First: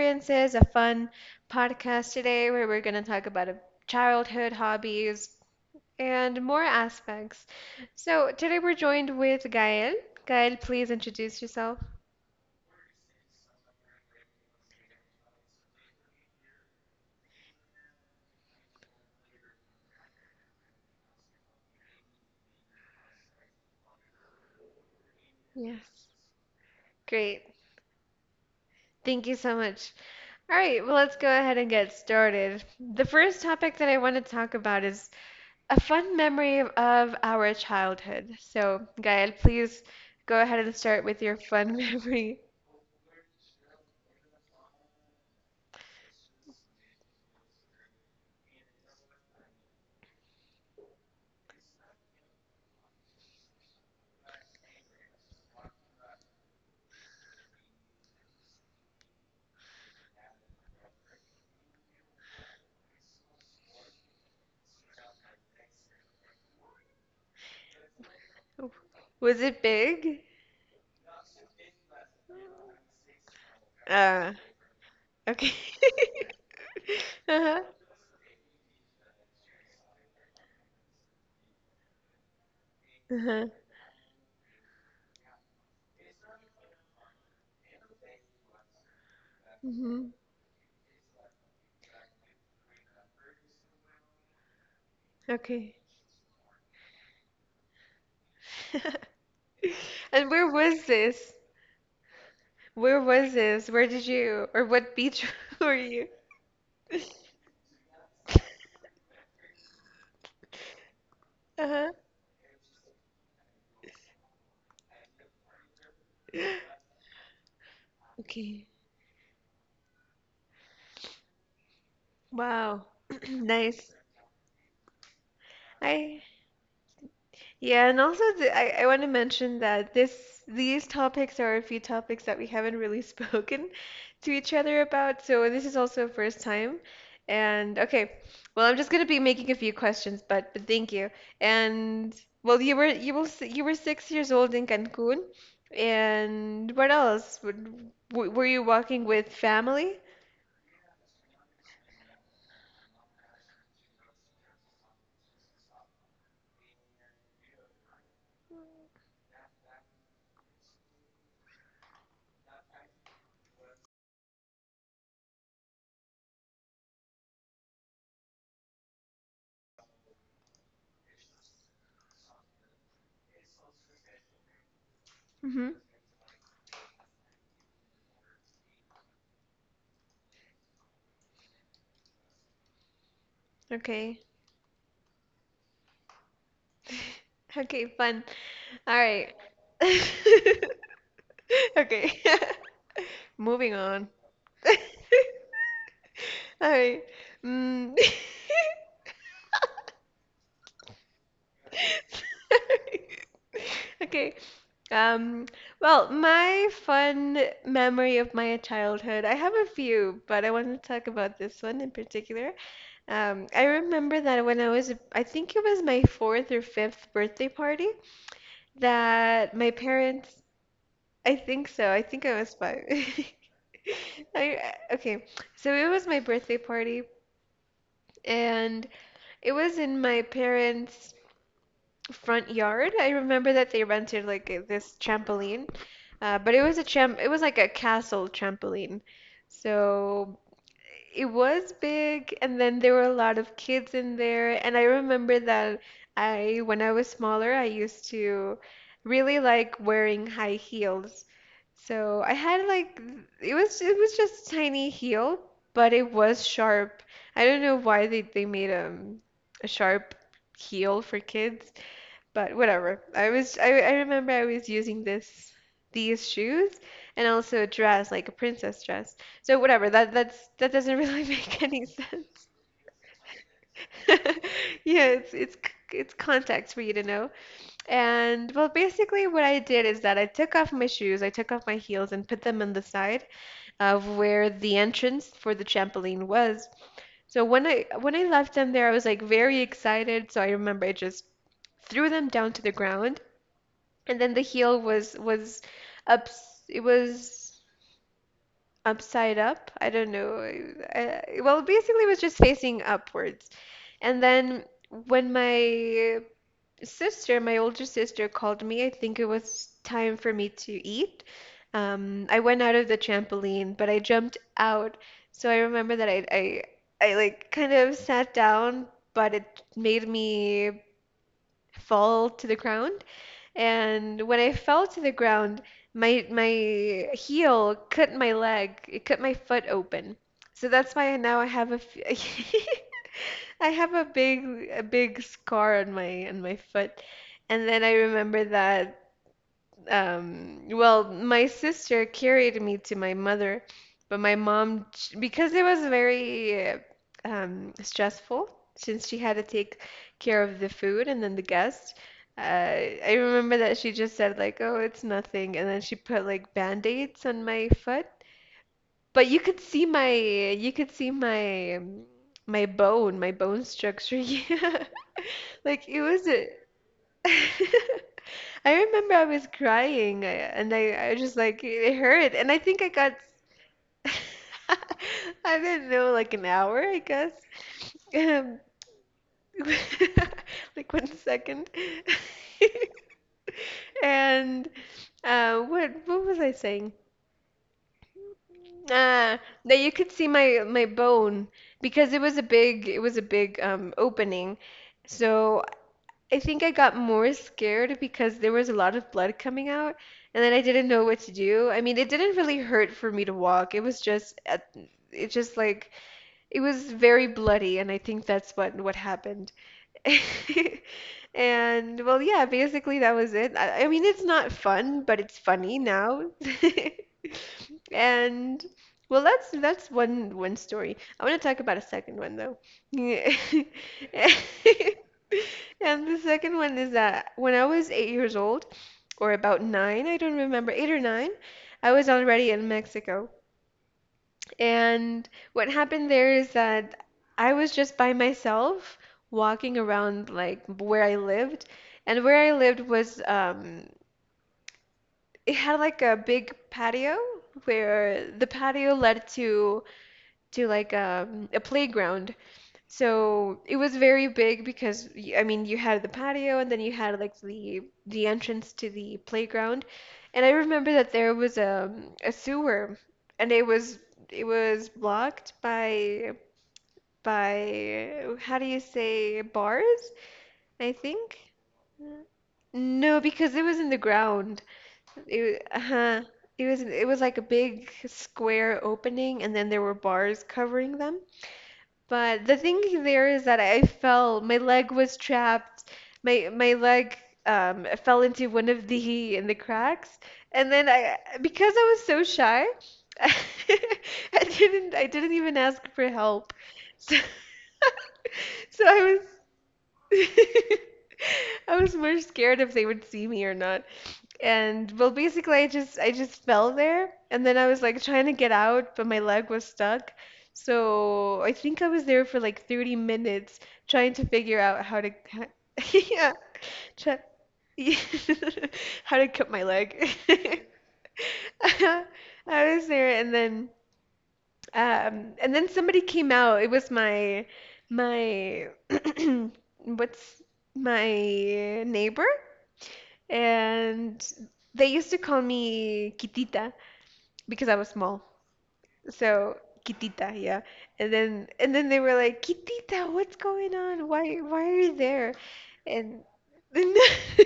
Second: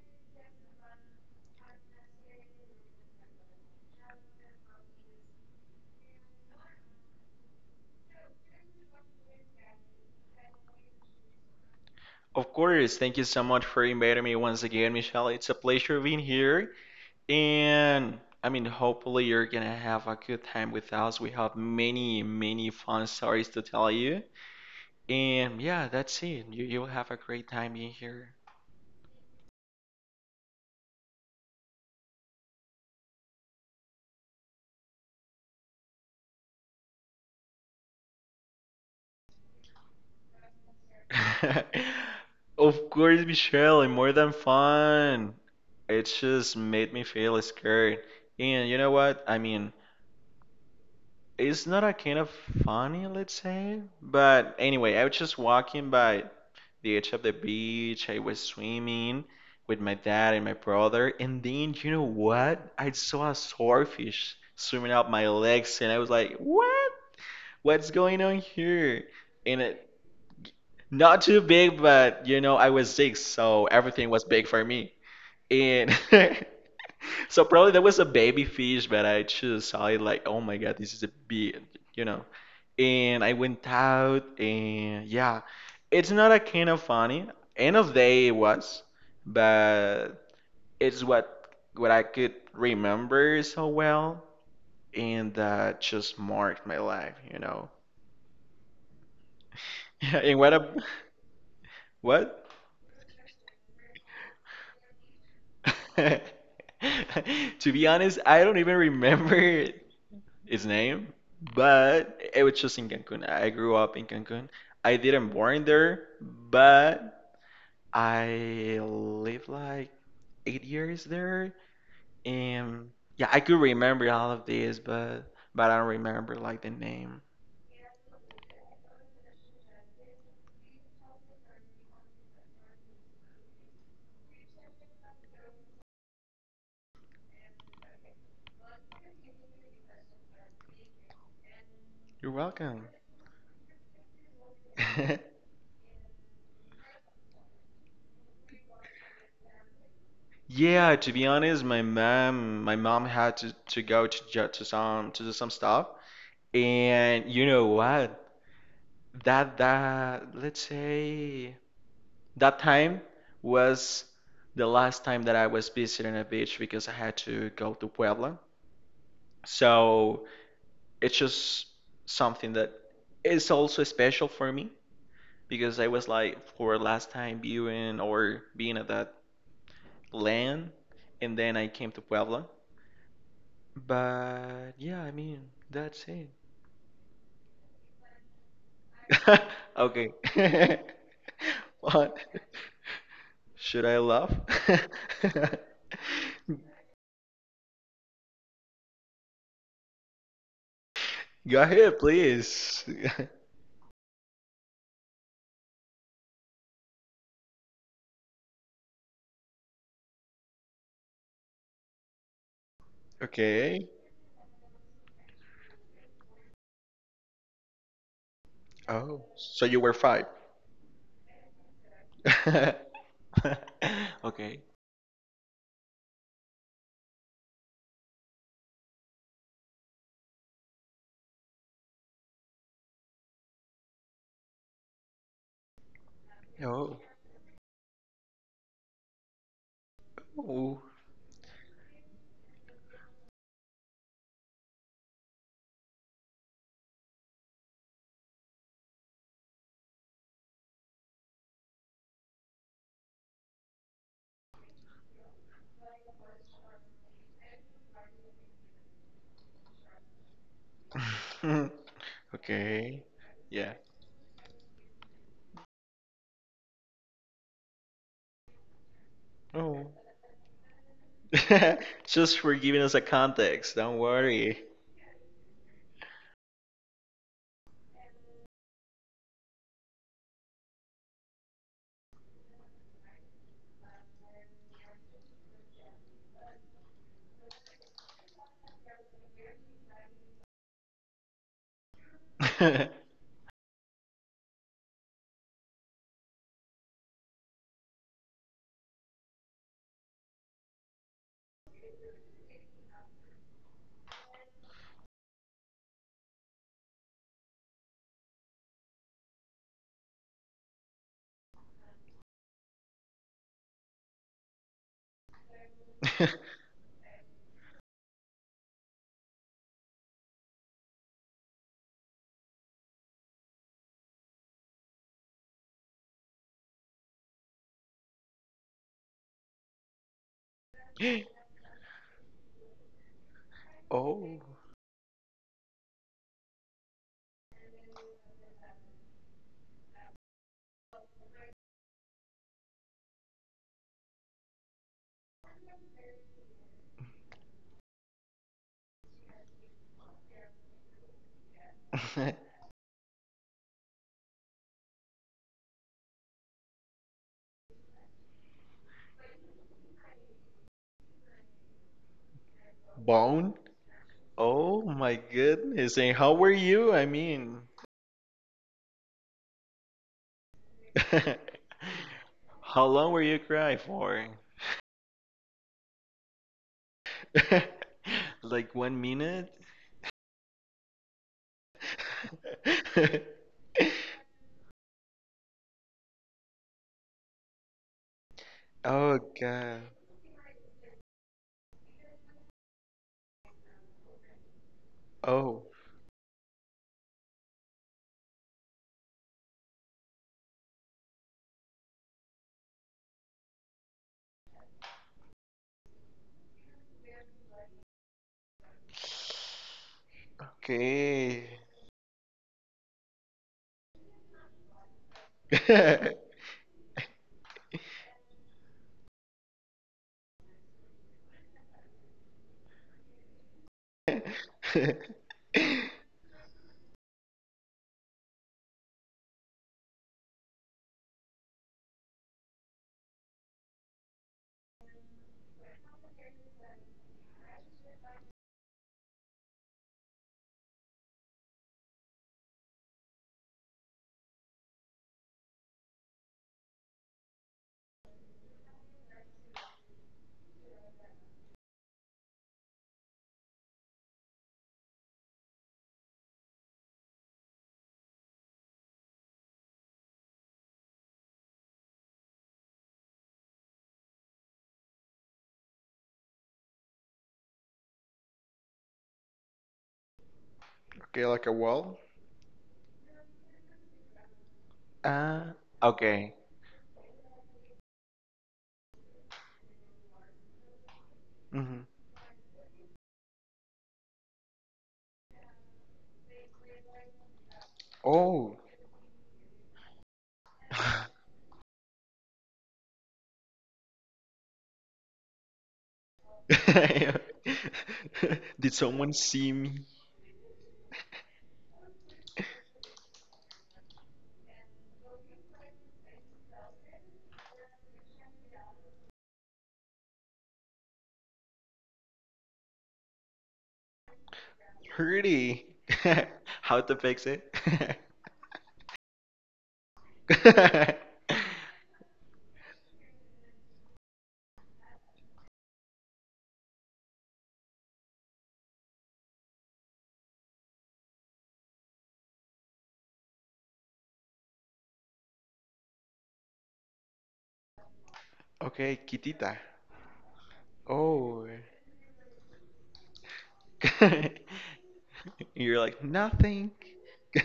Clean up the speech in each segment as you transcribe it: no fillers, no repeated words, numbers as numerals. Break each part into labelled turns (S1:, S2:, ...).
S1: experiences, a fun podcast today where we're going to talk about a childhood hobbies and more aspects. So, today, we're joined with Gael. Gael, please introduce yourself.
S2: Of course, thank you so much for inviting me once again, Michelle. It's a pleasure being here. And hopefully, you're gonna have a good time with us. We have many, many fun stories to tell you. And yeah,
S1: Yes.
S2: that's it. You'll have a
S1: Great.
S2: great time being here.
S1: Thank you so much. All right, well, let's go ahead and get started. The first topic that I want to talk about is a fun memory of our childhood. So, Gael, please go ahead and start with your fun memory.
S2: Of course, Michelle, and more than fun. It just made me feel scared. And you know what? It's not a kind of funny, let's say. But anyway, I was just walking by the edge of the beach. I was swimming with my dad and my brother, and then you know what? I saw a swordfish swimming up my legs, and I was like, "What? What's going on here?"
S1: Was
S2: And
S1: it
S2: it
S1: big?
S2: not too big, but you know, I was six, so everything was
S1: Uh,
S2: big for me.
S1: okay.
S2: And so
S1: Uh-huh.
S2: probably that was a baby fish, but I just saw it like, oh my God, this is a big, you know. And I
S1: Uh-huh.
S2: went out and yeah, it's not a kind of funny. End of day it was,
S1: Hmm.
S2: but it's what I could remember so well, and
S1: Okay.
S2: that just marked my life, you know.
S1: And
S2: And
S1: where
S2: what a
S1: was this?
S2: what?
S1: Where was this? Where did you, or what beach were you?
S2: To be honest, I don't even remember its name,
S1: Uh-huh.
S2: but it was just in Cancun. I grew up in Cancun. I didn't born there, but
S1: Okay.
S2: I lived like 8 years there,
S1: Wow.
S2: and yeah, I could
S1: Nice.
S2: remember all of this, but I don't
S1: I
S2: remember like the name.
S1: Yeah, and also I want to mention that this these topics are a few topics that we haven't really spoken to each other about, so this is also a first time. And okay, well, I'm just gonna be making a few questions, but thank you. And
S2: You're
S1: well, you
S2: welcome.
S1: were you were s- you were 6 years old in Cancun, and what else? Were you walking with family?
S2: Yeah, to be honest, my mom had to, go to ju- to some to do some stuff, and you know what? That let's say that time was the last time that I was visiting a beach because I had to go to Puebla. So it's just something that is also special for me
S1: Mm-hmm.
S2: because I was like for last time viewing or being at that land, and then I came to Puebla.
S1: Okay.
S2: But yeah, that's it.
S1: Okay, fun. All right.
S2: Okay. What?
S1: Okay. Moving
S2: Should I
S1: on.
S2: laugh?
S1: A mm,
S2: Go ahead, please.
S1: Okay. Um, well, my fun memory of my childhood, I have a few, but I want to talk about this one in particular. I
S2: Okay.
S1: remember that when I was, I think it was my fourth or fifth birthday party,
S2: Oh,
S1: that
S2: so
S1: my
S2: you were five.
S1: parents. I think so. I think I was five.
S2: Okay.
S1: Okay, so it was my birthday party, and it was in my parents' front yard. I remember that they rented like this trampoline, but it was a
S2: Oh.
S1: tram it was like a castle trampoline. So
S2: Oh.
S1: it was big, and then there were a lot of kids in there. And I remember that when I was smaller, I used to really like wearing high heels. So I had like it was just tiny heel, but it was sharp. I don't know why they made a sharp heel for kids, but
S2: Okay.
S1: whatever. I was
S2: Yeah.
S1: I, I remember I was using this these shoes and also a dress, like a princess dress. So
S2: Oh.
S1: whatever, that doesn't really make any
S2: Just
S1: sense.
S2: for giving us a context, don't worry.
S1: Yeah, it's context for you to know. And well, basically what I did is that I took off my shoes, I took off my heels and put them on the side of where the entrance for the trampoline was. So when I left them there, I was like very excited. So I remember I just threw them down to the ground, and then the heel was up, it was upside up, I don't know. Well, basically it was just facing upwards, and then when my older sister called me, I think it was time for me to eat. I went out of the trampoline, but I jumped out. So I remember that I like kind of sat down, but it made me fall to the ground. And when I fell to the ground, my heel cut my leg. It cut my foot open. So that's why now I have a f- I have a
S2: Oh.
S1: big a big scar on my foot. And then I remember that well, my sister carried me to my mother. But my mom, because it was very stressful since she had to take care of the food and then the guests, I remember that she just said like, "Oh, it's nothing," and then she put like band-aids on my foot. But you could see my, my
S2: Bone?
S1: bone structure.
S2: Oh
S1: Yeah,
S2: my
S1: like
S2: goodness. And how were you?
S1: I remember I was crying, and I just like it hurt, and I think
S2: How long were you crying
S1: s-
S2: for?
S1: I didn't know, like an hour, I guess. um,
S2: Like 1 minute?
S1: like 1 second. And what was I saying,
S2: Oh
S1: uh that
S2: God.
S1: you could see my bone because it was a big opening, so
S2: Oh.
S1: I think I got more scared because there was a lot of blood coming out, and then I didn't know what to do. I mean, it didn't really hurt for me to walk. It was just, it just like, it was very bloody, and I think that's what happened.
S2: Okay.
S1: And well, yeah, basically that was it. I mean, it's not fun, but it's funny
S2: Okay,
S1: now. And well, that's one story. I want to talk about a second one though. Yeah. And the second one is that when I was 8 years old, or about nine, I don't remember, eight or nine, I was already in Mexico. And what happened there is that I was just by myself walking around like where I lived. And where I lived was, it had like a big patio where the patio led to, like, a playground. So it was very big because I mean you had the patio and then you had like the entrance to the playground. And I remember that there was a sewer, and it was blocked by, how do you say, bars, I
S2: like
S1: think.
S2: a wall?
S1: No, because it was in the ground.
S2: Ah,
S1: Uh-huh.
S2: okay.
S1: It was like a big square opening, and then there were bars covering them.
S2: Hmm.
S1: But the thing there is that I fell. My leg was trapped. My leg, fell into
S2: Oh.
S1: one of the in the cracks, and then I, because I was so shy, I didn't even ask for help. So,
S2: Did
S1: so I
S2: someone
S1: was,
S2: see me?
S1: I was more scared if they would see me or not. And well, basically, I just fell there, and then I was like trying to get out, but my leg was stuck. So I think I was there for like 30 minutes trying to figure out how to,
S2: Pretty.
S1: yeah,
S2: How to
S1: try,
S2: fix it?
S1: how to cut my leg. I was there, and then, and then somebody came out. It was my my what's my neighbor, and they used to call me Kitita because I was small.
S2: Okay,
S1: So
S2: Kitita.
S1: Kitita, yeah. And
S2: Oh.
S1: then and then they were like, "Kitita, what's going on? Why are you there?"
S2: You're like,
S1: And
S2: nothing.
S1: then,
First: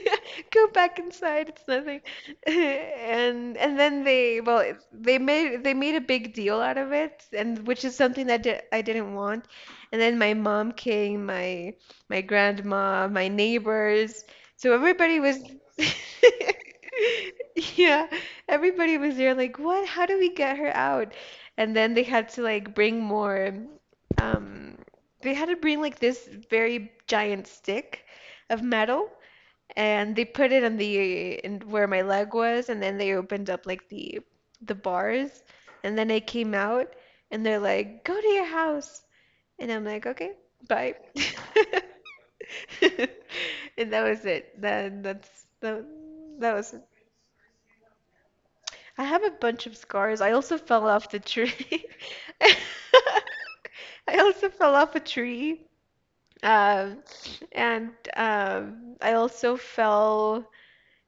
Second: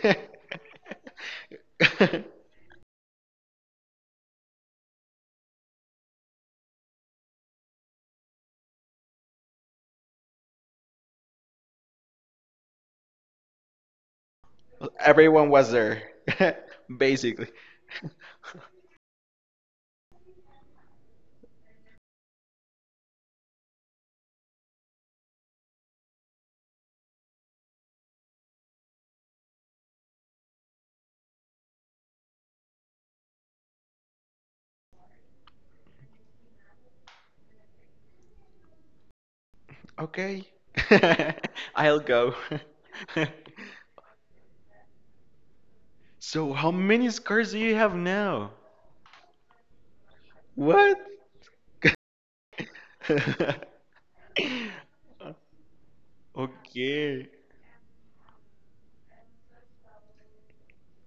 S1: "Go back inside, it's nothing." And then they, well, they made a big deal out of it, and which is something that di I didn't want. And then my mom came, my grandma, my neighbors. So everybody was,
S2: Everyone was there, basically.
S1: yeah, everybody was there like, "What? How do we get her out?" And then they had to like bring more, um they had to bring like this very giant stick of metal, and they put it in the in where my leg was, and then they opened up like the bars, and then I came out, and they're like, "Go to your house." And I'm like, "Okay,
S2: Okay.
S1: bye."
S2: I'll go.
S1: And that was it. That that's that, that
S2: So, how
S1: was
S2: many scars do you have now?
S1: I have a bunch of scars. I also fell
S2: What?
S1: off the tree. I also fell off a tree. Um,
S2: Okay.
S1: and, I also fell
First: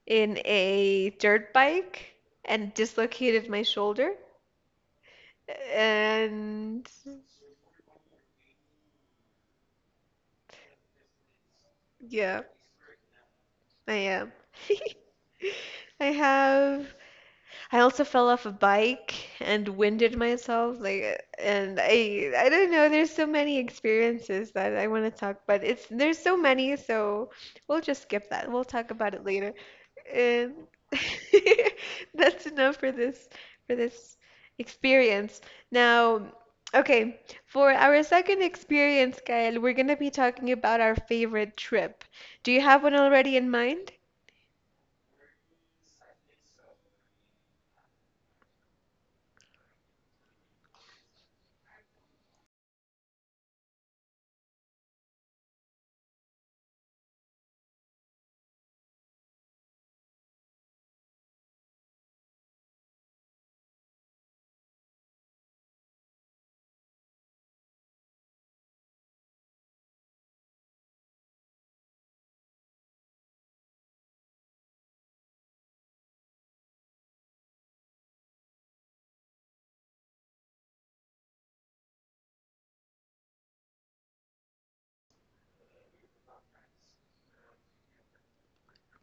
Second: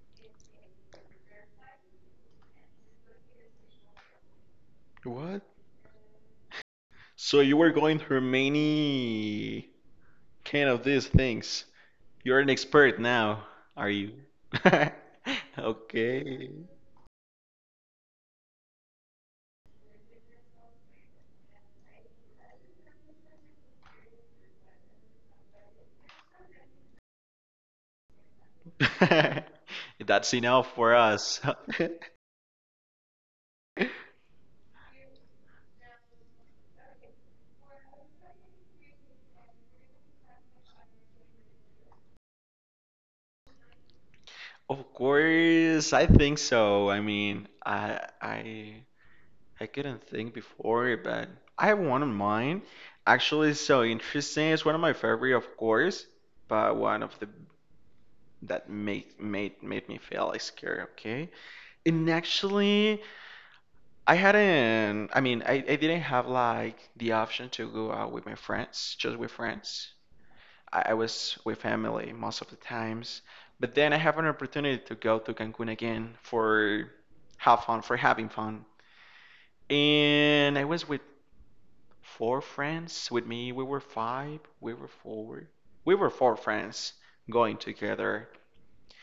S1: in a dirt bike and dislocated my shoulder.
S2: What?
S1: And
S2: So, you were going through many kind of these things. You're
S1: yeah,
S2: an expert now, are
S1: I
S2: you?
S1: am. I
S2: Okay.
S1: have I also fell off a bike and winded myself, like, and I don't know, there's so many experiences that I want to talk, but it's, there's so many, so we'll just skip that. We'll talk about it later.
S2: That's
S1: And
S2: enough for us.
S1: that's enough for this experience. Now, okay, for our second experience, Kyle, we're going to be talking about our favorite trip. Do you have one already in mind?
S2: Of course, I think so. I I couldn't think before, but I have one in mind. Actually, it's so interesting. It's one of my favorite, of course, but one of the that make made made me feel like scared. Okay, and actually, I hadn't, I mean, I didn't have like the option to go out with my friends, just with friends. I was with family most of the times. But then I have an opportunity to go to Cancun again for have fun, for having fun. And I was with four friends. With me, we were four. We were four friends going together.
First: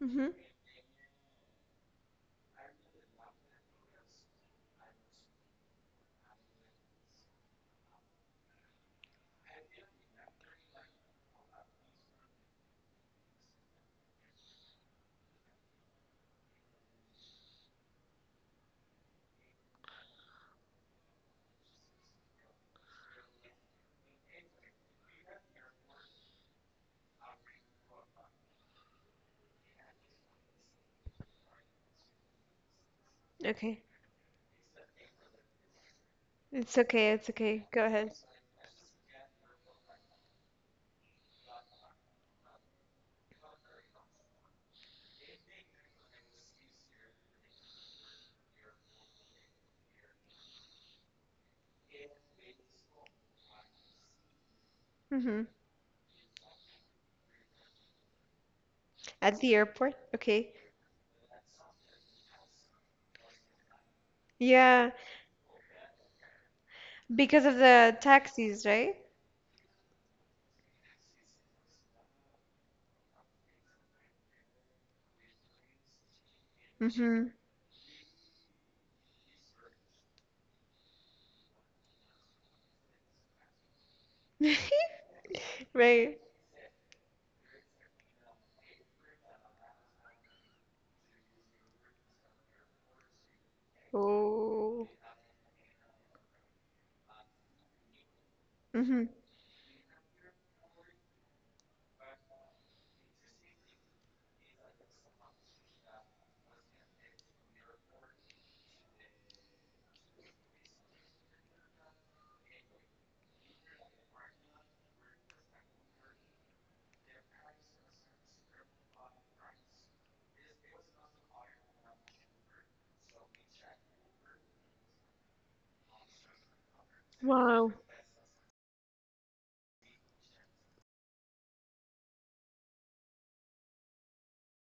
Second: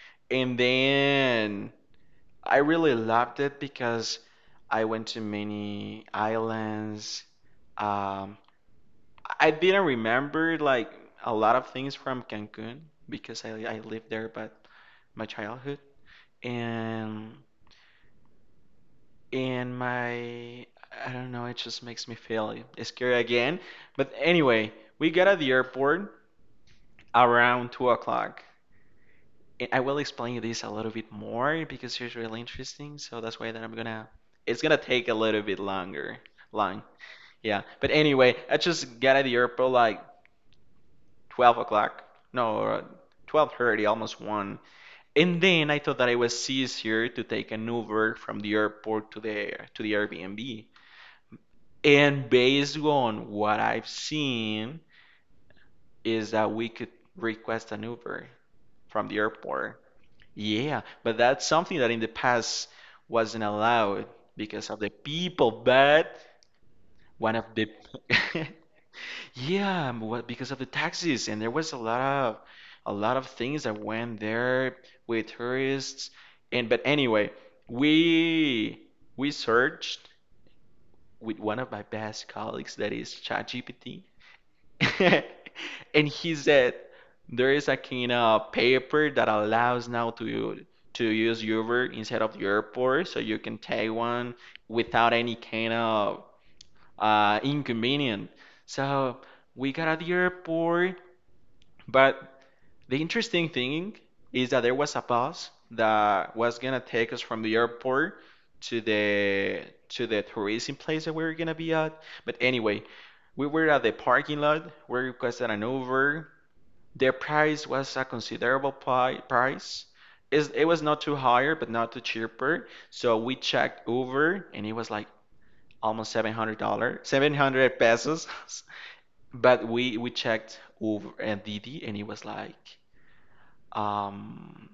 S1: Mhm.
S2: And then I really loved it because I went to many islands. Um, I didn't remember like a lot of things from Cancun because I lived there but my childhood and and my I don't know, it just makes me feel scary again. But anyway, we got at the airport around 2 o'clock. I will explain this a little bit more because it's really interesting. So that's why that I'm
S1: Okay.
S2: gonna. It's gonna take a little bit longer.
S1: It's
S2: Long,
S1: okay. It's
S2: yeah.
S1: okay. Go
S2: But
S1: ahead.
S2: anyway, I just got at the airport like 12 o'clock. No, 12:30, almost one. And then I thought that it was easier to take an Uber from the airport to the Airbnb. And based on what I've seen,
S1: Mhm.
S2: is that we could request an Uber from the
S1: At the
S2: airport.
S1: airport? Okay.
S2: Yeah, but that's something that in the past wasn't allowed because of the
S1: Yeah,
S2: people, but one of
S1: because of
S2: the
S1: the taxis, right?
S2: yeah, what because of the taxes and there was a lot of things that went there with tourists and but
S1: Mm-hmm.
S2: anyway, we we searched with one of my best colleagues that is ChatGPT. And
S1: Right.
S2: he said there is a kind of paper that allows now to use Uber instead of the airport, so you can take one
S1: Oh.
S2: without any kind of inconvenience.
S1: Mm-hmm.
S2: So we got at the airport, but the interesting thing is that there was a bus that was gonna take us from the airport to the tourism place that we were gonna be at. But anyway, we were at the parking lot. We requested an Uber. The price was a considerable pi price. It's- It was not too higher, but not too cheaper. So we checked Uber, and it was like almost $700, seven
S1: Wow.
S2: hundred pesos. But we checked Uber and Didi, and it was like um,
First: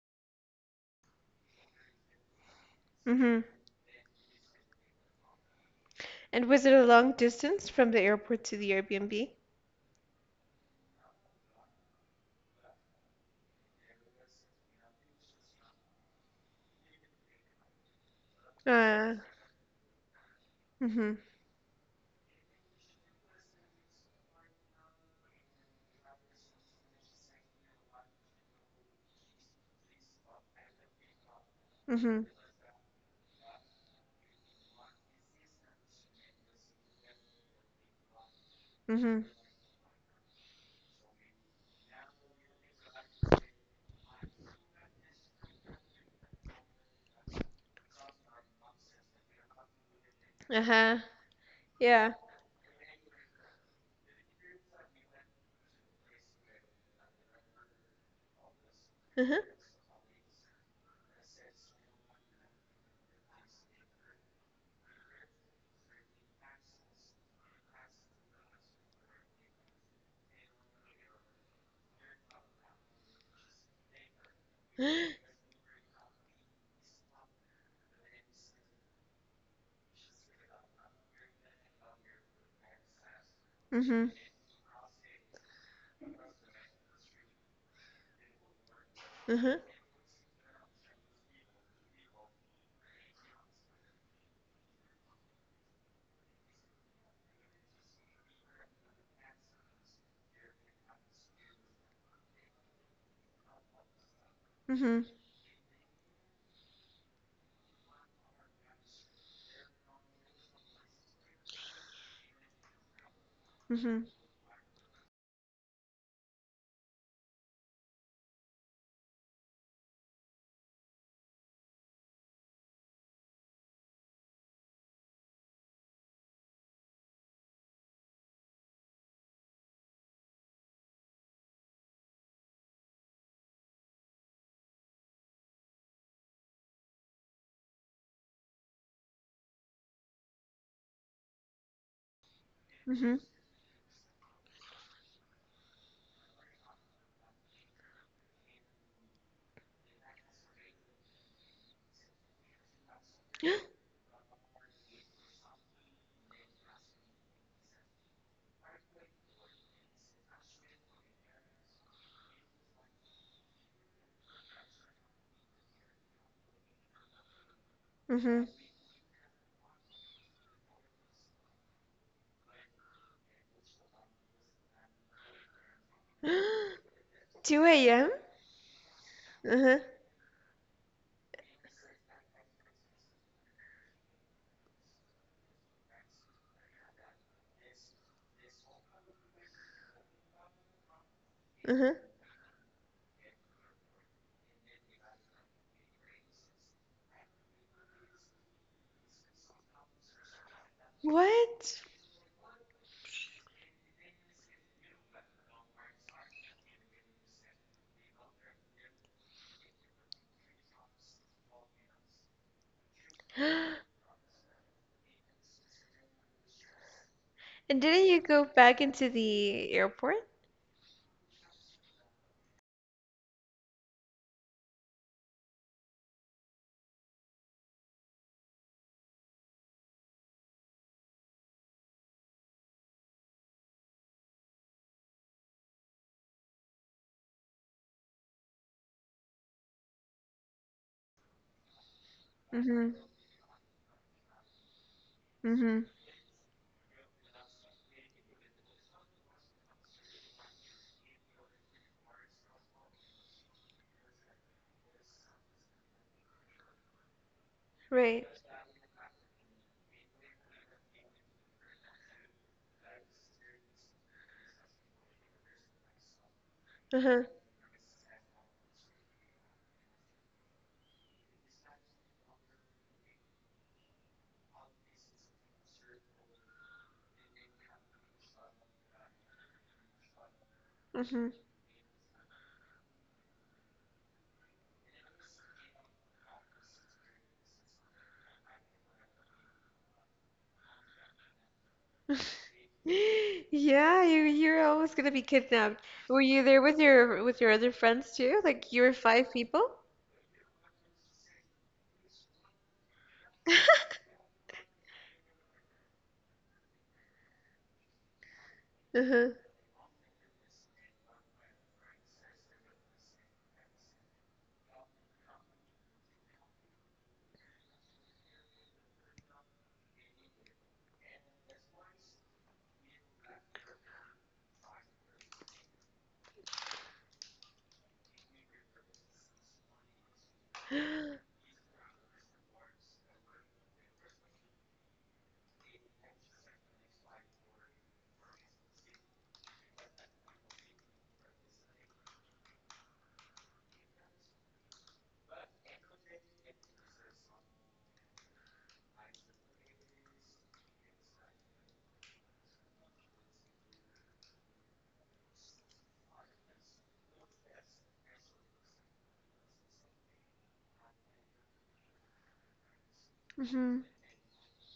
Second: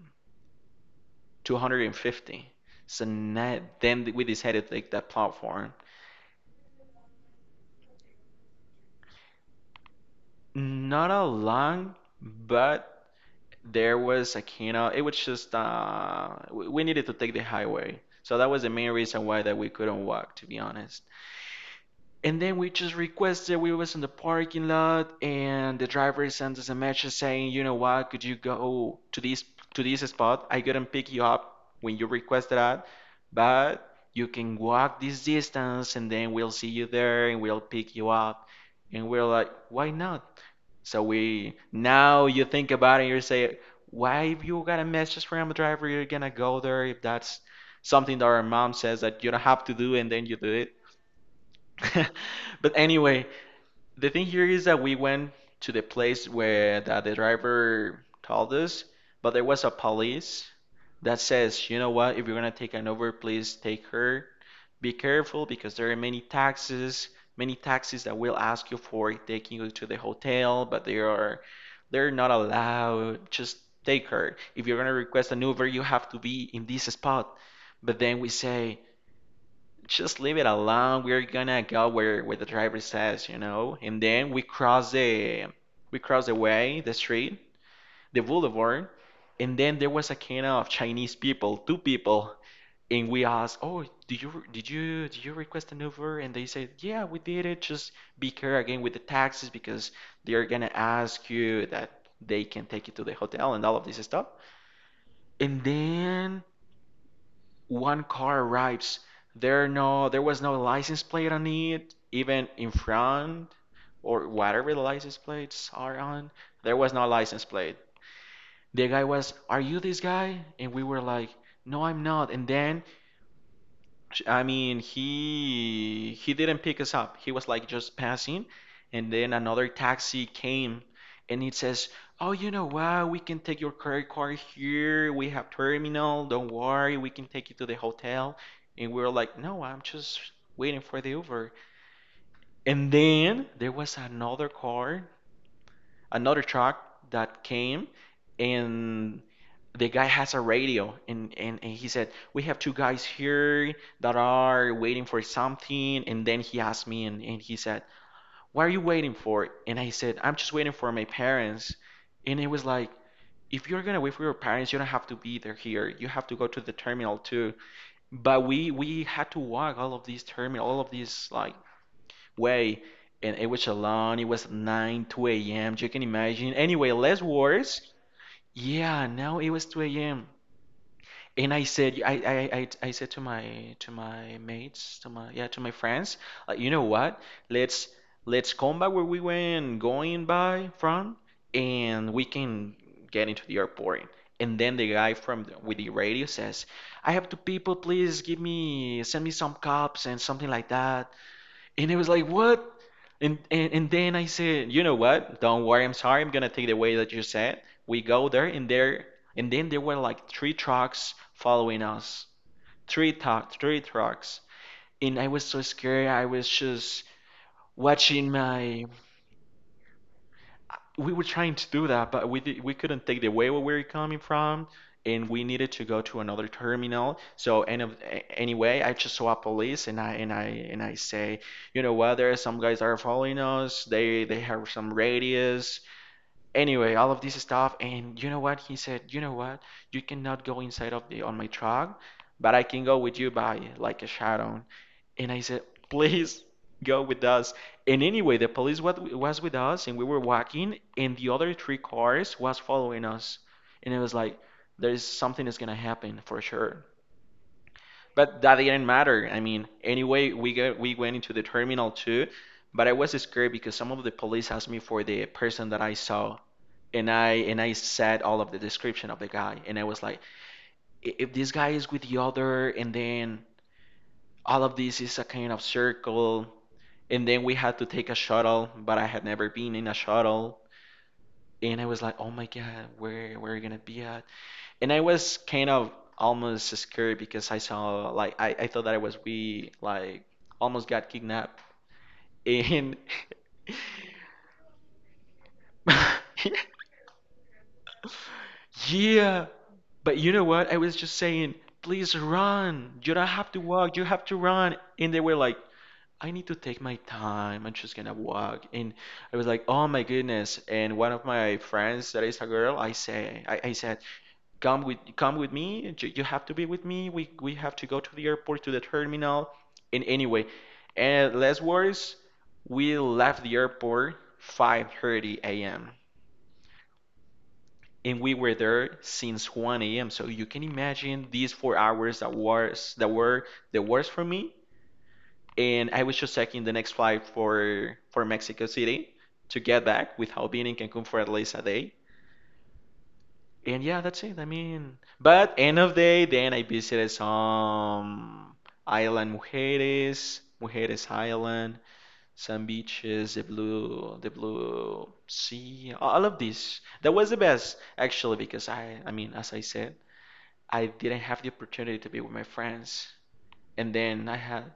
S2: 250. So
S1: Mm-hmm.
S2: now, then we decided to take that platform.
S1: And was it a long distance from the airport to the Airbnb?
S2: Not a long, but there was a kind of, it was just, we needed to take the highway. So that was the main
S1: Uh,
S2: reason why that we couldn't walk, to be honest.
S1: mm-hmm.
S2: And then we just requested, we was in the parking lot, and the driver sent us a message saying, you know what, could you go to this spot? I couldn't pick you up when you
S1: Mm-hmm.
S2: requested that, but you can walk this distance, and then we'll see you there, and we'll pick you up. And
S1: Mm-hmm.
S2: we're like, why not? So we now you think about it, and you say, why if you got a message from a driver, you're gonna go there if that's something that our mom says that you don't have to do, and then you do it.
S1: Uh-huh. Yeah.
S2: But anyway, the thing here is that we went to the place where that the driver told us, but there was a police that says, you know what, if you're gonna take an Uber, please take her. Be careful because there are many taxes that will ask you for taking you to the hotel, but they are they're not allowed. Just take her. If you're gonna
S1: Uh-huh.
S2: request an Uber, you have to be in this spot. But then we say, just leave it alone. We're gonna go where the driver says, you know. And
S1: Mm-hmm.
S2: then we cross the way, the street, the boulevard,
S1: Uh-huh.
S2: and then there was a kind of Chinese people, two people, and we asked, "Oh, did you request an Uber?" And they said, "Yeah, we did it. Just be careful again with the taxes because they're gonna ask you that they can take you to the hotel and all of this stuff."
S1: Mm-hmm.
S2: And then one car arrives. There was no license plate on it, even in front
S1: Mm-hmm.
S2: or whatever the license plates are on. There was no license plate. The guy was, "Are you this guy?" And we were like, "No, I'm not." And then he didn't pick us up. He was like just passing, and then another taxi came, and it says, "Oh, you know what? We can take your credit card here. We have terminal. Don't worry. We can take you to the hotel." And we were like, "No, I'm just waiting for the Uber." And
S1: Mm-hmm.
S2: then there was another truck that came and the guy has a radio and he said we have two guys here that are waiting for something and then he asked me and he said what are you waiting for and I said I'm just waiting for my parents and it was like if you're gonna wait for your parents you don't have to be there, here you have to go to the terminal too.
S1: Mm-hmm.
S2: But we had to walk all of these like way, and it was alone. It was 2 a.m. You can imagine. Anyway, less worse.
S1: 2 a.m.?
S2: Yeah, now it was
S1: Uh-huh.
S2: 2 a.m. And I, said, I said to my mates, to my yeah, to my friends, like, you know what? Let's let's come back where we went going by from,
S1: Uh-huh.
S2: and we can get into the airport. And then the guy from the, with the radio says, I have two people, please give me send me some cops and something like that.
S1: What?
S2: And it was like, what? And then I said, you know what? Don't worry. I'm sorry. I'm gonna take the way that you said. We go there, and there, and then there were like three trucks following us. Three trucks,
S1: And
S2: three trucks. And I was so scared. I was just
S1: didn't you
S2: watching
S1: go back
S2: my.
S1: into the airport?
S2: We were trying to do that, but we couldn't take the way where we were coming from, and we needed to go to another terminal. So anyway, I just saw police, and I say, you know what? There are some guys that are following us. They have some radius. Anyway, all of this stuff, and you know what? He said, you know what? You cannot go inside of the on my truck, but I can
S1: Mm-hmm.
S2: go with you by like a shadow. And I said,
S1: Mm-hmm.
S2: please go with us. And anyway, the police was with us, and we were walking, and the other three cars was following us. And it was like, there's something is gonna happen for sure.
S1: Right.
S2: But that didn't matter. I mean, anyway, we went into the terminal too. But I was scared because some of the police asked me for the person that I saw, and
S1: Uh-huh.
S2: I and I said all of the description of the guy, and I was like, if this guy is with the other, and then all of this is a kind of circle, and then we had to take a shuttle, but I had never been in a shuttle.
S1: Mm-hmm.
S2: And I was like, oh my God, where are we gonna be at? And I was kind of almost scared because I saw, like, I thought that it was we, like, almost got kidnapped. And
S1: Yeah, you're almost gonna be kidnapped. Were you there with your other friends too? Like you were five
S2: yeah,
S1: people?
S2: but you know what? I was just saying, please run. You don't have to walk, you have to run. And they were like, I need to take my time. I'm just gonna walk. And
S1: Uh-huh.
S2: I was like, oh my goodness. And one of my friends that is a girl, I say, I said, come with me. You have to be with me. We have to go to the airport, to the terminal. And anyway, and less worse, we left the airport 5:30 a.m. And we were there since 1 a.m. So you can imagine these 4 hours that were the worst for me, and I was just checking the next flight for Mexico City to get back without being in Cancun for at least a day. And yeah, that's it. I mean, but end of day, then I visited some island Mujeres, Mujeres Island, some beaches, the blue sea, all of this. That was the best actually because I mean, as I said, I didn't have the opportunity to be with my friends,
S1: Mm-hmm.
S2: and then I had.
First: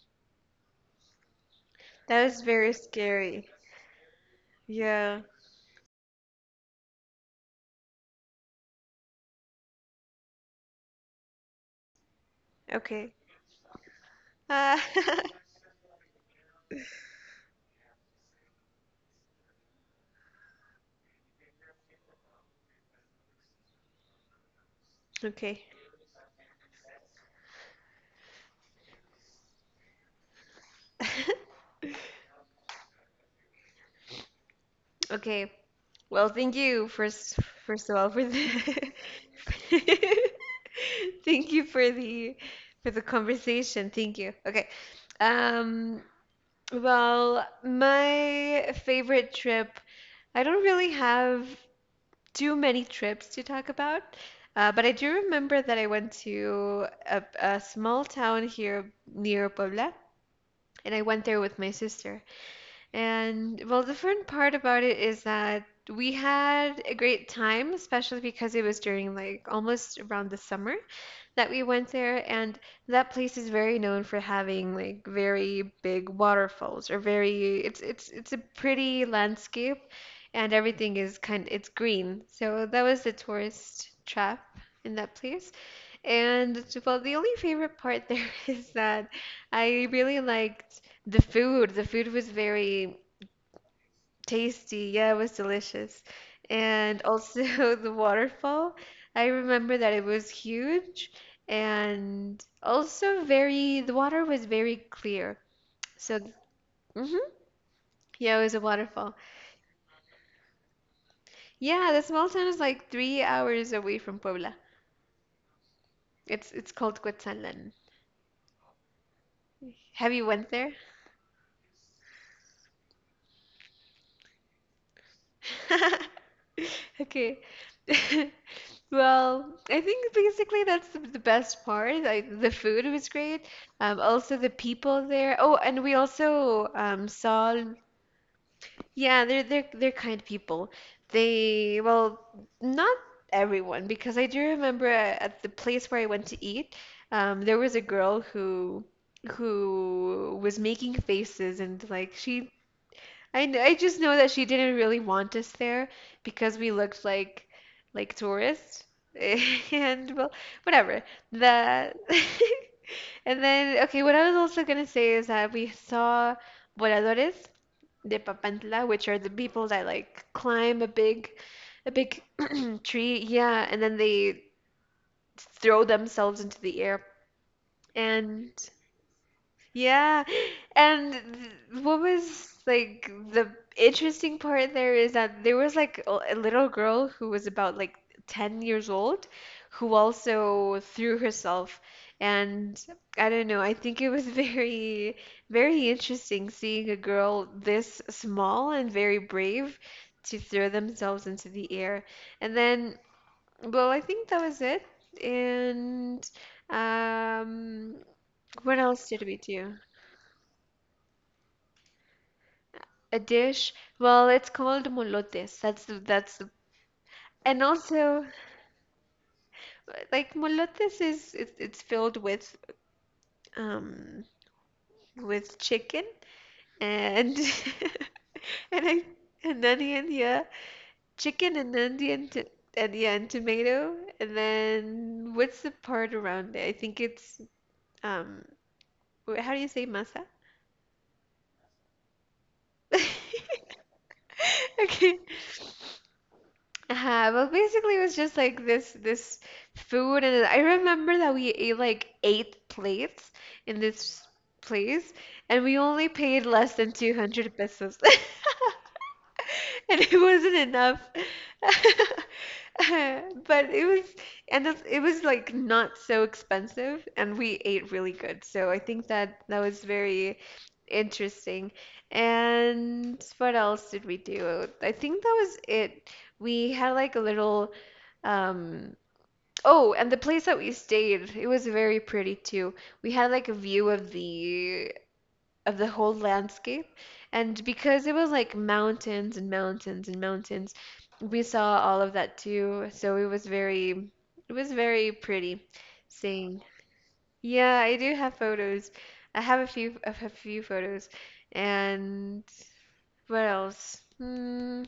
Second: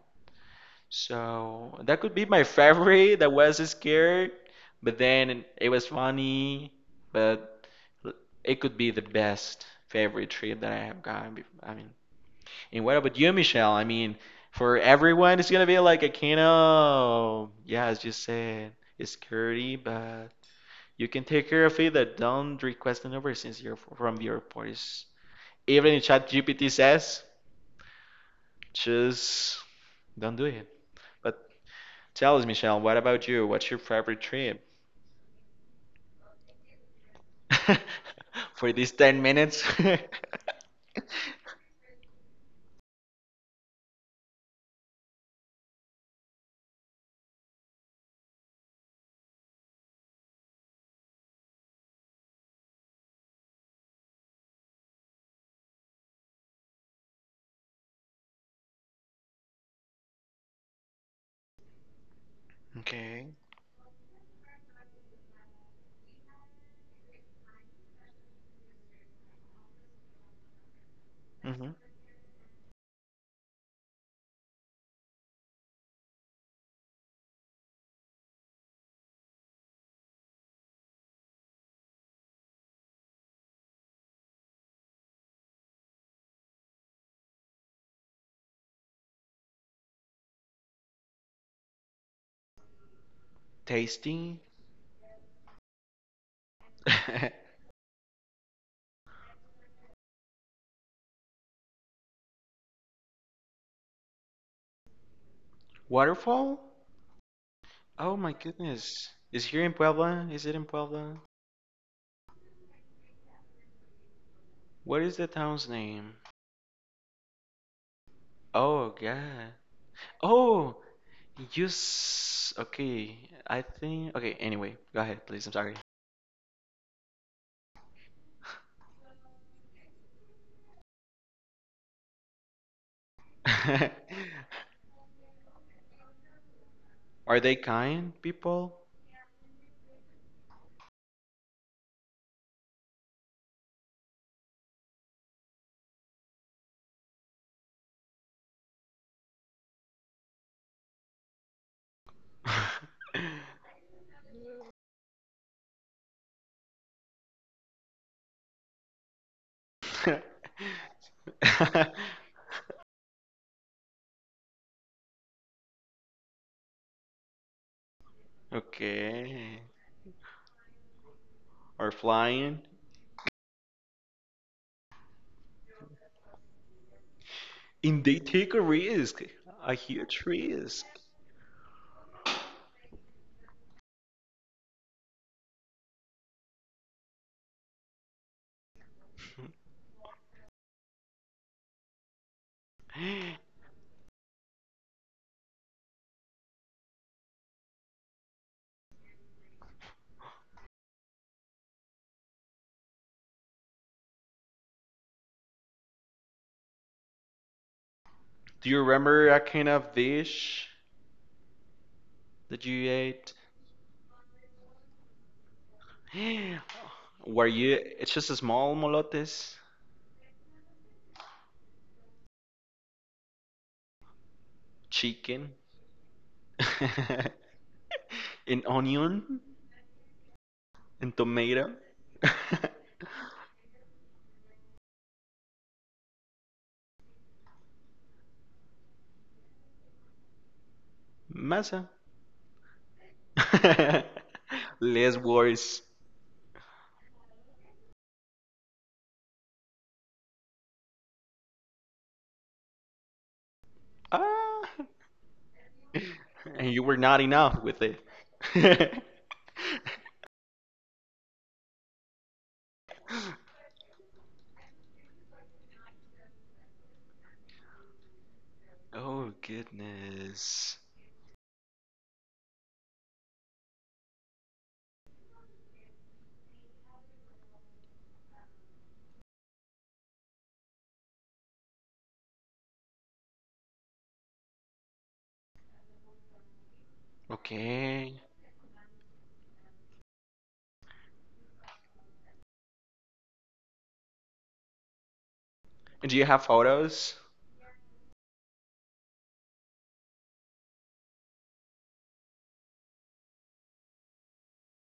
S2: So that could be
S1: That is
S2: my
S1: very
S2: favorite. That
S1: scary.
S2: was scared, but
S1: Yeah.
S2: then it was funny. But it could be the best favorite trip that I have gotten. I mean, and what
S1: Okay.
S2: about you, Michelle? I mean, for
S1: Uh,
S2: everyone, it's gonna be like a kind of, yeah, as you said, it's scary, but you can take care of it. That don't request a number since you're from the airport. It's,
S1: okay.
S2: even if ChatGPT says, just don't do it. But tell us, Michelle, what about you? What's your favorite trip
S1: Okay. Well, thank you first of all for
S2: for
S1: the,
S2: these 10 minutes?
S1: thank you for the conversation. Thank you. Okay. Um Well, my favorite trip, I don't really have too many trips to talk about, but I do remember that I went to a small town here near Puebla, and I went there with my sister.
S2: Okay.
S1: And well, the fun part about it is that we had a great time, especially because it was during like almost around the summer that we
S2: Hmm.
S1: went there, and that place is very known for having like very big waterfalls or very it's a pretty landscape, and everything is kind it's green. So that was the tourist trap in that place. And well, the only favorite part there is that I really liked the food. The food was very
S2: Tasty.
S1: tasty, yeah, it was delicious. And also the waterfall. I remember that it was huge and also the water was very clear. So,
S2: Waterfall?
S1: hmm,
S2: Oh my
S1: yeah, it was a
S2: goodness.
S1: waterfall.
S2: Is here in Puebla? Is it in Puebla?
S1: Yeah, the small town is like 3 hours away from Puebla.
S2: What is the town's name?
S1: It's called Quetzalán.
S2: Oh God.
S1: Have you went there?
S2: Oh, you s okay. I think okay, anyway, go ahead, please. I'm sorry.
S1: Okay. Well, I think basically that's the best part. Like the food was great. Also the people there. Oh, and we also
S2: Are they
S1: saw.
S2: kind people?
S1: Yeah, they're kind people. They, well, not everyone because I do remember at the place where I went to eat, there was a girl who was making faces and like she I just know that she didn't really want us there because we looked like tourists. And well, whatever. That And then okay, what I was also gonna say is that we saw voladores de Papantla, which are the
S2: Okay.
S1: people that like climb
S2: Or
S1: a big
S2: flying.
S1: tree, yeah, and then they throw themselves into the air.
S2: And they
S1: And
S2: take a risk, a huge
S1: yeah.
S2: risk.
S1: And th- what was like the interesting part there is that there was like a little girl who was about like 10 years old who also threw herself. And I don't know, I think it was very interesting seeing a girl this small and very brave to throw themselves into the air. And then, well, I think that was it. And um,
S2: Do
S1: what
S2: you
S1: else did
S2: remember
S1: we
S2: a kind
S1: do?
S2: of dish that you
S1: A
S2: ate?
S1: dish, well, it's called molotes.
S2: Were
S1: And
S2: you, it's
S1: also
S2: just a small molotes,
S1: like molotes is it's filled um
S2: chicken,
S1: with chicken and
S2: an
S1: and I
S2: onion,
S1: an onion, yeah,
S2: and
S1: chicken
S2: tomato,
S1: and onion to, and yeah, and tomato, and then what's the part around it? I think it's um how do you say masa?
S2: masa. Less
S1: Okay.
S2: worse.
S1: Well, basically, it was just like this food, and I remember that we ate like 8 plates in this
S2: Ah.
S1: place, and we only paid
S2: And
S1: less
S2: you
S1: than
S2: were not
S1: 200
S2: enough with
S1: pesos.
S2: it.
S1: And it wasn't enough. But it was, and it was like not so expensive, and we ate really good. So I think
S2: Oh
S1: that was very
S2: goodness.
S1: interesting. And what else did we do? I think that was it. We had like a little, um, oh, and the place that we stayed, it was very pretty too. We had like a view of the whole landscape. And because it
S2: Okay.
S1: was like mountains and mountains and mountains, we saw all of that too. So it was very pretty
S2: And do you have
S1: seeing.
S2: photos?
S1: Yeah, I do have photos. I have a few, I have a few photos. And what else? Hmm,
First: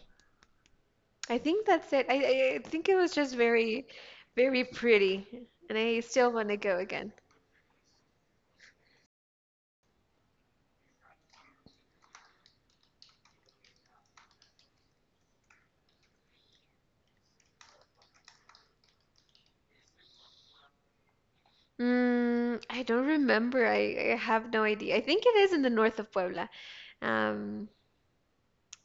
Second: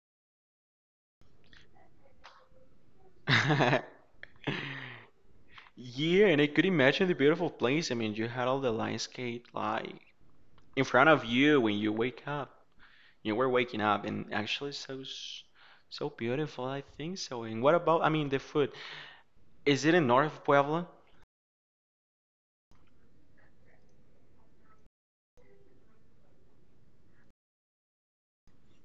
S1: I think that's it. I think it was just very, very pretty. And I
S2: Yeah,
S1: still
S2: and I
S1: want to
S2: could
S1: go
S2: imagine
S1: again.
S2: the beautiful place. I mean, you had all the landscape like in front of you when you wake up. You were waking up, and actually, so beautiful. I think so. And what about? I mean, the food. Is it in North of Puebla?
S1: Mm, I don't remember. I have no idea. I think it is in the north of Puebla. Um,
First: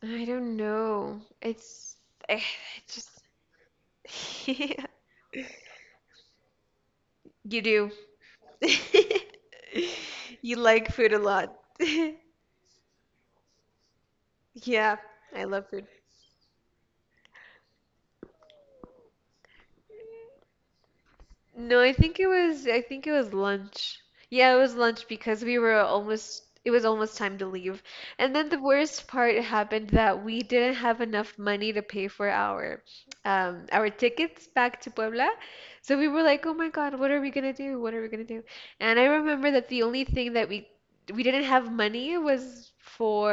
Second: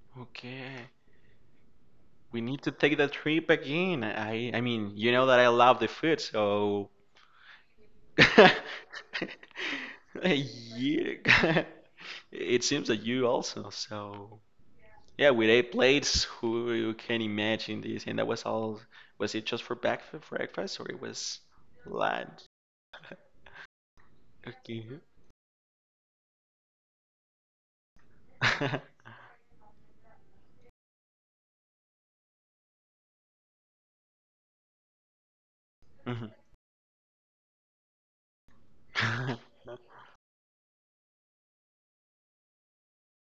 S1: I don't
S2: Okay.
S1: know. It's
S2: We
S1: I
S2: need to take the
S1: just
S2: trip again. I
S1: yeah.
S2: mean, you know that I love the food, so
S1: You do. You like food a lot.
S2: yeah. It seems that you also. So
S1: Yeah,
S2: yeah,
S1: I
S2: with
S1: love
S2: eight
S1: food.
S2: plates, who you can imagine this? And that was all. Was it just for breakfast, or it was
S1: No,
S2: lunch?
S1: I think it was lunch. Yeah, it was
S2: Okay.
S1: lunch because we were almost it was almost time to leave. And then the worst part happened that we didn't have enough money to pay for our tickets back to Puebla. So we were
S2: Mhm.
S1: like, "Oh my God, what are we gonna do? What are we gonna do?" And I remember that the only thing that we didn't have money was for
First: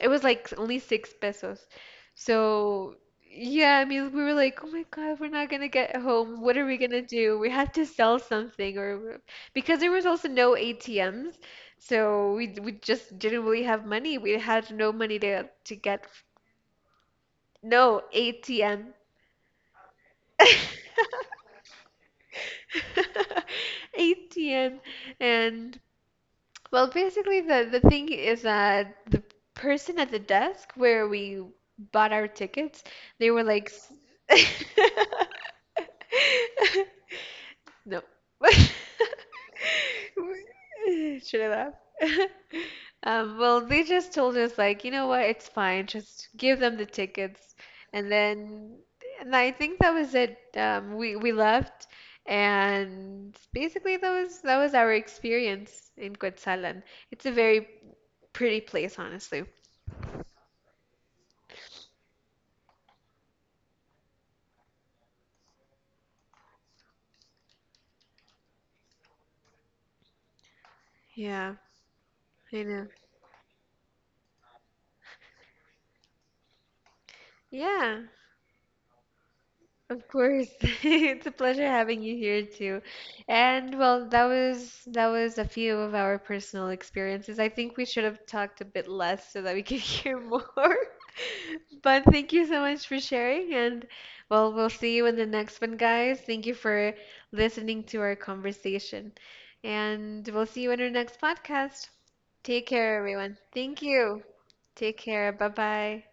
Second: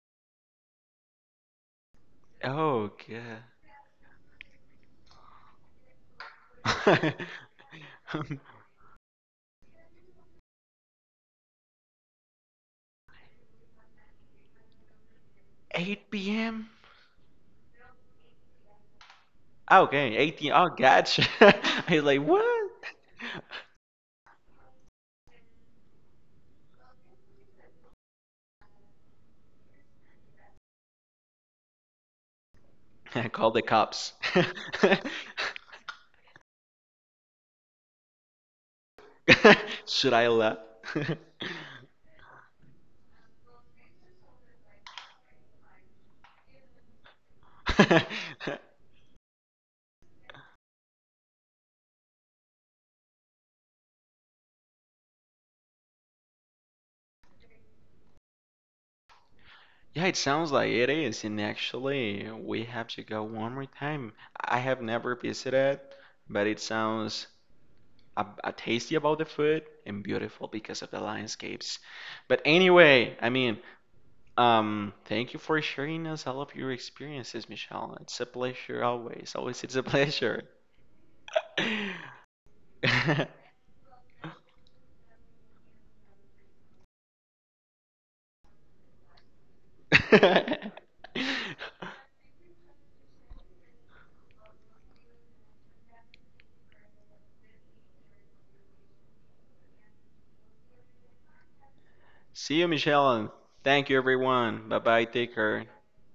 S1: it was like only 6 pesos.
S2: Oh,
S1: So,
S2: God.
S1: yeah, I mean, we were like, oh my God, we're not gonna get home. What are we gonna do? We had to sell
S2: Um,
S1: something, or because there was also no ATMs, so we just didn't really have money. We had no money to get
S2: 8 p.m.
S1: no ATM.
S2: Okay, 18. Oh, gotcha. I was like, what?
S1: ATM, and well, basically, the thing is that the person at the desk where we bought our tickets,
S2: I
S1: they were
S2: called the
S1: like,
S2: cops.
S1: s- no.
S2: Should I laugh?
S1: Should I laugh? Well, they just told us like, you know what, it's fine. Just give them the tickets, and then, and I think that was it. We left, and basically that was our experience in Quetzalan. It's a very pretty place, honestly.
S2: Yeah, it sounds like it is. And actually, we have to go one more time. I have never visited, but it sounds a tasty about the food and beautiful because of the
S1: Yeah,
S2: landscapes. But
S1: I know.
S2: anyway, I mean, thank you for sharing us all of your experiences, Michelle.
S1: Yeah,
S2: It's a pleasure always. Always it's a
S1: of
S2: pleasure.
S1: course. It's a pleasure having you here too. And well, that was a few of our personal experiences. I think we should have talked a bit less so that we could hear more. But thank you so much for sharing and well, we'll see you in the next one, guys. Thank you for listening to our conversation. And we'll see you in our next podcast.
S2: See
S1: Take
S2: you,
S1: care,
S2: Michelle, and
S1: everyone. Thank
S2: thank you
S1: you.
S2: everyone. Bye
S1: Take
S2: bye,
S1: care.
S2: take care.
S1: Bye-bye.